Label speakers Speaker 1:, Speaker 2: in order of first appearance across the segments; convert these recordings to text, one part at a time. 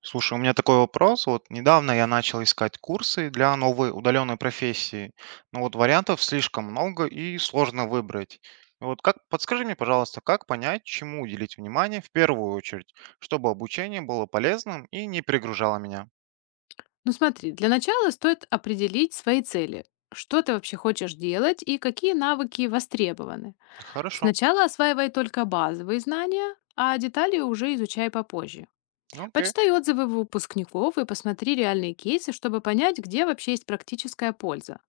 Speaker 1: Слушай, у меня такой вопрос. Вот недавно я начал искать курсы для новой удаленной профессии, но вот вариантов слишком много и сложно выбрать. Подскажи мне, пожалуйста, как понять, чему уделить внимание в первую очередь, чтобы обучение было полезным и не перегружало меня?
Speaker 2: Ну смотри, для начала стоит определить свои цели. Что ты вообще хочешь делать и какие навыки востребованы.
Speaker 1: Хорошо,
Speaker 2: Сначала осваивай только базовые знания, а детали уже изучай попозже.
Speaker 1: окей.
Speaker 2: Почитай отзывы выпускников и посмотри реальные кейсы, чтобы понять, где вообще есть практическая польза.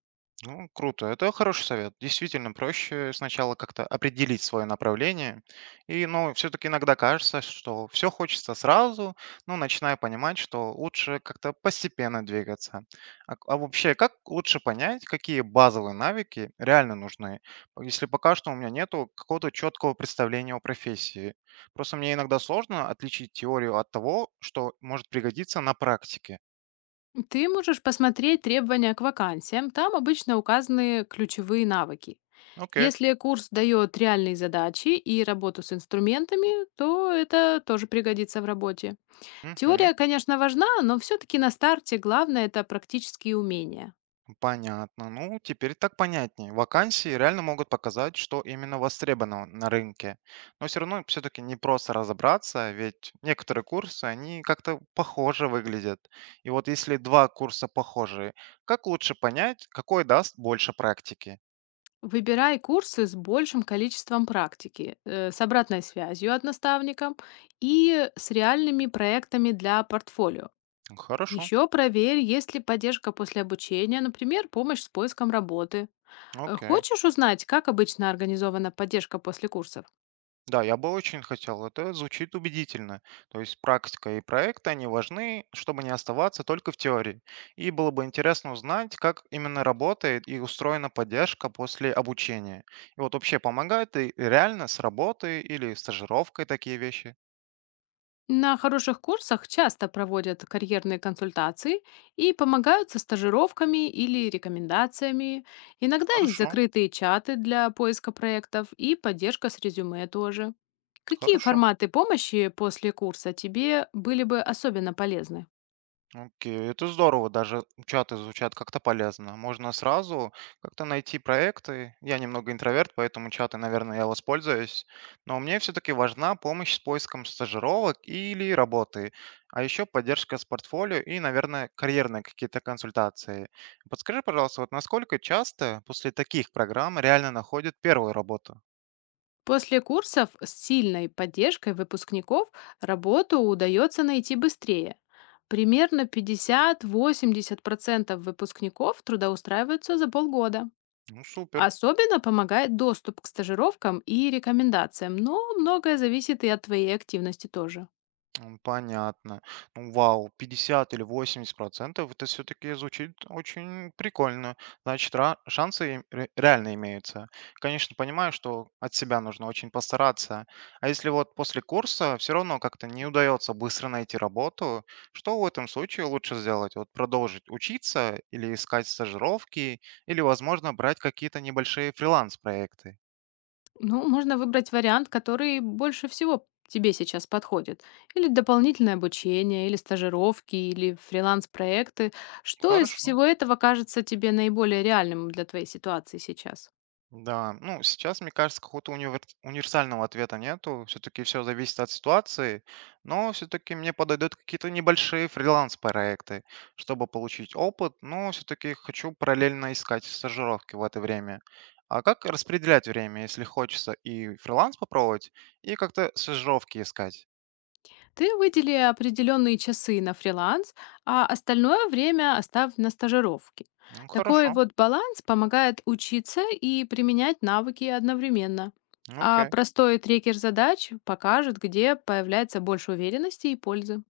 Speaker 1: Ну, круто. Это хороший совет. Действительно, проще сначала как-то определить свое направление. И, ну, все-таки иногда кажется, что все хочется сразу, но начиная понимать, что лучше как-то постепенно двигаться. А вообще, как лучше понять, какие базовые навыки реально нужны, если пока что у меня нету какого-то четкого представления о профессии? Просто мне иногда сложно отличить теорию от того, что может пригодиться на практике.
Speaker 2: Ты можешь посмотреть требования к вакансиям, там обычно указаны ключевые навыки.
Speaker 1: Окей.
Speaker 2: Если курс дает реальные задачи и работу с инструментами, то это тоже пригодится в работе.
Speaker 1: Мгм.
Speaker 2: Теория, конечно, важна, но все-таки на старте главное это практические умения.
Speaker 1: Понятно. Ну, теперь так понятнее. Вакансии реально могут показать, что именно востребовано на рынке. Но все равно все-таки не просто разобраться, ведь некоторые курсы, они как-то похоже выглядят. И вот если два курса похожие, как лучше понять, какой даст больше практики?
Speaker 2: Выбирай курсы с большим количеством практики, с обратной связью от наставника и с реальными проектами для портфолио.
Speaker 1: Хорошо,
Speaker 2: Еще проверь, есть ли поддержка после обучения, например, помощь с поиском работы.
Speaker 1: окей.
Speaker 2: Хочешь узнать, как обычно организована поддержка после курсов?
Speaker 1: Да, я бы очень хотел. Это звучит убедительно. То есть практика и проект, они важны, чтобы не оставаться только в теории. И было бы интересно узнать, как именно работает и устроена поддержка после обучения. И вот вообще помогает и реально с работы или стажировкой такие вещи?
Speaker 2: На хороших курсах часто проводят карьерные консультации и помогают со стажировками или рекомендациями. Иногда есть
Speaker 1: Хорошо,
Speaker 2: закрытые чаты для поиска проектов и поддержка с резюме тоже. Какие
Speaker 1: хорошо.
Speaker 2: форматы помощи после курса тебе были бы особенно полезны?
Speaker 1: Окей, это здорово, даже чаты звучат как-то полезно. Можно сразу как-то найти проекты. Я немного интроверт, поэтому чаты, наверное, я воспользуюсь. Но мне все-таки важна помощь с поиском стажировок или работы, а еще поддержка с портфолио и, наверное, карьерные какие-то консультации. Подскажи, пожалуйста, вот насколько часто после таких программ реально находят первую работу?
Speaker 2: После курсов с сильной поддержкой выпускников работу удается найти быстрее. Примерно 50-80% выпускников трудоустраиваются за полгода.
Speaker 1: Ну, супер.
Speaker 2: Особенно помогает доступ к стажировкам и рекомендациям, но многое зависит и от твоей активности тоже.
Speaker 1: Понятно. Ну, вау, 50 или 80%, это все-таки звучит очень прикольно. Значит, шансы им реально имеются. Конечно, понимаю, что от себя нужно очень постараться. А если вот после курса все равно как-то не удается быстро найти работу, что в этом случае лучше сделать? Вот продолжить учиться или искать стажировки, или, возможно, брать какие-то небольшие фриланс-проекты?
Speaker 2: Ну, можно выбрать вариант, который больше всего тебе сейчас подходит. Или дополнительное обучение, или стажировки, или фриланс-проекты. Что из
Speaker 1: Хорошо.
Speaker 2: всего этого кажется тебе наиболее реальным для твоей ситуации сейчас?
Speaker 1: Да, ну, сейчас, мне кажется, какого-то универсального ответа нету. Все-таки все зависит от ситуации, но все-таки мне подойдут какие-то небольшие фриланс-проекты, чтобы получить опыт, но все-таки хочу параллельно искать стажировки в это время. А как распределять время, если хочется и фриланс попробовать, и как-то стажировки искать?
Speaker 2: Ты выдели определенные часы на фриланс, а остальное время оставь на стажировки.
Speaker 1: Ну,
Speaker 2: Такой
Speaker 1: хорошо,
Speaker 2: вот баланс помогает учиться и применять навыки одновременно.
Speaker 1: ну,
Speaker 2: А
Speaker 1: окей.
Speaker 2: простой трекер задач покажет, где появляется больше уверенности и пользы.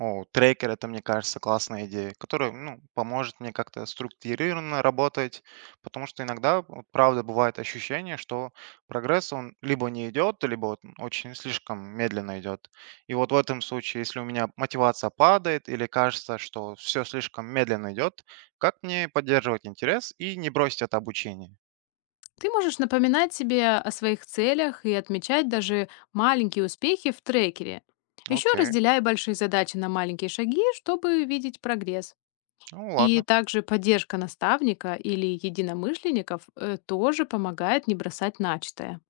Speaker 1: О, трекер- это, мне кажется, классная идея, которая, ну, поможет мне как-то структурированно работать, потому что иногда, вот правда, бывает ощущение, что прогресс, он либо не идет, либо вот очень слишком медленно идет. И вот в этом случае, если у меня мотивация падает или кажется, что все слишком медленно идет, как мне поддерживать интерес и не бросить это обучение?
Speaker 2: Ты можешь напоминать себе о своих целях и отмечать даже маленькие успехи в трекере. Еще
Speaker 1: Окей,
Speaker 2: разделяй большие задачи на маленькие шаги, чтобы видеть прогресс.
Speaker 1: ну
Speaker 2: И
Speaker 1: ладно.
Speaker 2: также поддержка наставника или единомышленников тоже помогает не бросать начатое.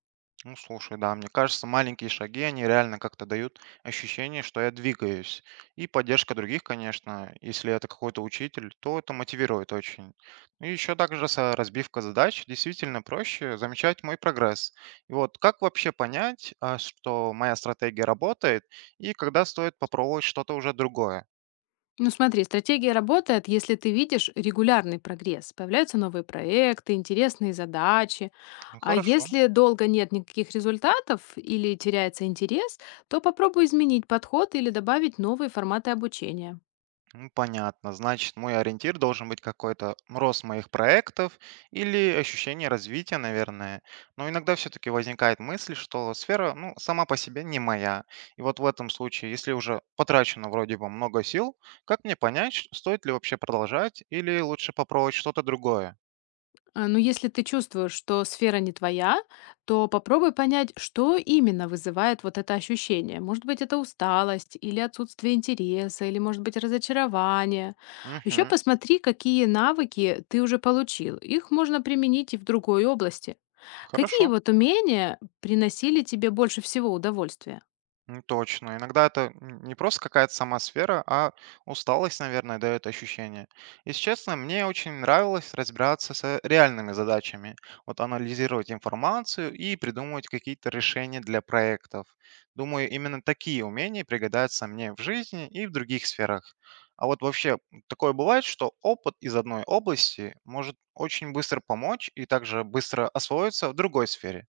Speaker 1: Ну, слушай, да, мне кажется, маленькие шаги, они реально как-то дают ощущение, что я двигаюсь. И поддержка других, конечно, если это какой-то учитель, то это мотивирует очень. Ну и еще также разбивка задач действительно проще замечать мой прогресс. И вот как вообще понять, что моя стратегия работает, и когда стоит попробовать что-то уже другое?
Speaker 2: Ну смотри, стратегия работает, если ты видишь регулярный прогресс, появляются новые проекты, интересные задачи.
Speaker 1: Ну,
Speaker 2: А
Speaker 1: хорошо.
Speaker 2: если долго нет никаких результатов или теряется интерес, то попробуй изменить подход или добавить новые форматы обучения.
Speaker 1: Ну, понятно. Значит, мой ориентир должен быть какой-то рост моих проектов или ощущение развития, наверное. Но иногда все-таки возникает мысль, что сфера, ну, сама по себе не моя. И вот в этом случае, если уже потрачено вроде бы много сил, как мне понять, стоит ли вообще продолжать или лучше попробовать что-то другое?
Speaker 2: Ну, если ты чувствуешь, что сфера не твоя, то попробуй понять, что именно вызывает вот это ощущение. Может быть, это усталость или отсутствие интереса, или, может быть, разочарование. Еще
Speaker 1: Угу.
Speaker 2: посмотри, какие навыки ты уже получил. Их можно применить и в другой области. Какие
Speaker 1: Хорошо.
Speaker 2: вот умения приносили тебе больше всего удовольствия?
Speaker 1: Ну, точно. Иногда это не просто какая-то сама сфера, а усталость, наверное, дает ощущение. Если честно, мне очень нравилось разбираться с реальными задачами, вот анализировать информацию и придумывать какие-то решения для проектов. Думаю, именно такие умения пригодятся мне в жизни и в других сферах. А вот вообще такое бывает, что опыт из одной области может очень быстро помочь и также быстро освоиться в другой сфере.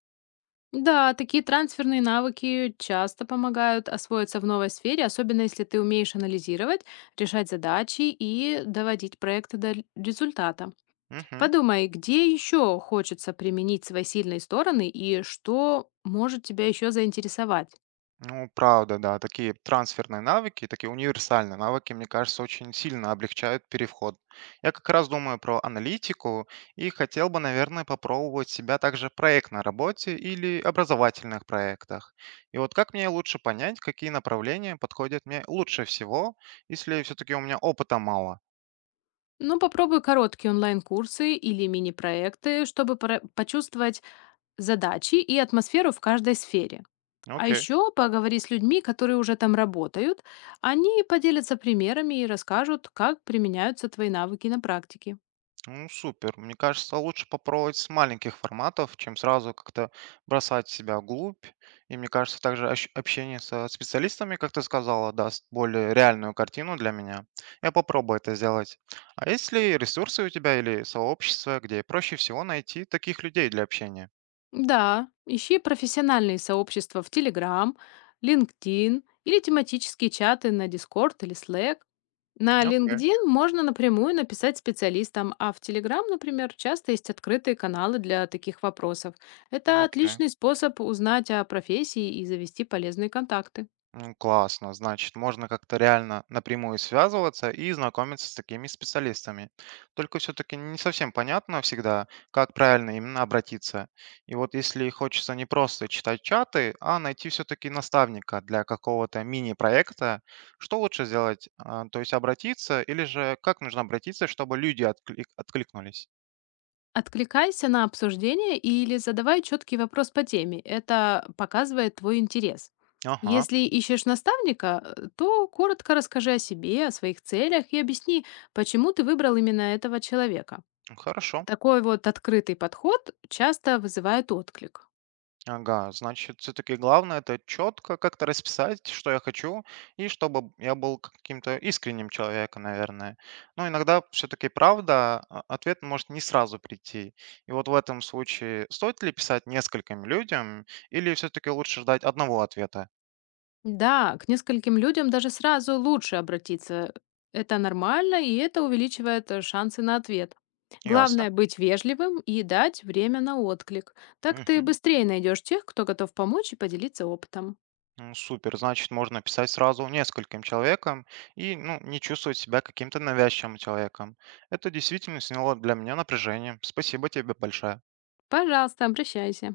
Speaker 2: Да, такие трансферные навыки часто помогают освоиться в новой сфере, особенно если ты умеешь анализировать, решать задачи и доводить проекты до результата.
Speaker 1: Мгм.
Speaker 2: Подумай, где еще хочется применить свои сильные стороны и что может тебя еще заинтересовать.
Speaker 1: Ну, правда, да. Такие трансферные навыки, такие универсальные навыки, мне кажется, очень сильно облегчают переход. Я как раз думаю про аналитику и хотел бы, наверное, попробовать себя также в проектной работе или образовательных проектах. И вот как мне лучше понять, какие направления подходят мне лучше всего, если все-таки у меня опыта мало?
Speaker 2: Ну, попробуй короткие онлайн-курсы или мини-проекты, чтобы почувствовать задачи и атмосферу в каждой сфере.
Speaker 1: Ну,
Speaker 2: А
Speaker 1: окей.
Speaker 2: еще поговори с людьми, которые уже там работают. Они поделятся примерами и расскажут, как применяются твои навыки на практике.
Speaker 1: Ну, супер. Мне кажется, лучше попробовать с маленьких форматов, чем сразу как-то бросать себя вглубь. И мне кажется, также общение со специалистами, как ты сказала, даст более реальную картину для меня. Я попробую это сделать. А есть ли ресурсы у тебя или сообщества, где проще всего найти таких людей для общения?
Speaker 2: Да, ищи профессиональные сообщества в Telegram, LinkedIn или тематические чаты на Discord или Slack. На
Speaker 1: Окей,
Speaker 2: LinkedIn можно напрямую написать специалистам, а в Telegram, например, часто есть открытые каналы для таких вопросов. Это
Speaker 1: окей.
Speaker 2: отличный способ узнать о профессии и завести полезные контакты.
Speaker 1: Ну, классно. Значит, можно как-то реально напрямую связываться и знакомиться с такими специалистами. Только все-таки не совсем понятно всегда, как правильно именно обратиться. И вот если хочется не просто читать чаты, а найти все-таки наставника для какого-то мини-проекта, что лучше сделать? То есть обратиться или же как нужно обратиться, чтобы люди откликнулись?
Speaker 2: Откликайся на обсуждение или задавай четкий вопрос по теме. Это показывает твой интерес.
Speaker 1: Ага,
Speaker 2: Если ищешь наставника, то коротко расскажи о себе, о своих целях и объясни, почему ты выбрал именно этого человека.
Speaker 1: хорошо.
Speaker 2: Такой вот открытый подход часто вызывает отклик.
Speaker 1: Ага, значит, все-таки главное это четко как-то расписать, что я хочу, и чтобы я был каким-то искренним человеком, наверное. Но иногда все-таки правда, ответ может не сразу прийти. И вот в этом случае стоит ли писать нескольким людям, или все-таки лучше ждать одного ответа?
Speaker 2: Да, к нескольким людям даже сразу лучше обратиться. Это нормально, и это увеличивает шансы на ответ.
Speaker 1: Ясно.
Speaker 2: Главное быть вежливым и дать время на отклик. Так ты
Speaker 1: Мгм.
Speaker 2: быстрее найдешь тех, кто готов помочь и поделиться опытом.
Speaker 1: Ну, супер, значит, можно писать сразу нескольким человекам и ну, не чувствовать себя каким-то навязчивым человеком. Это действительно сняло для меня напряжение. Спасибо тебе большое.
Speaker 2: Пожалуйста, обращайся.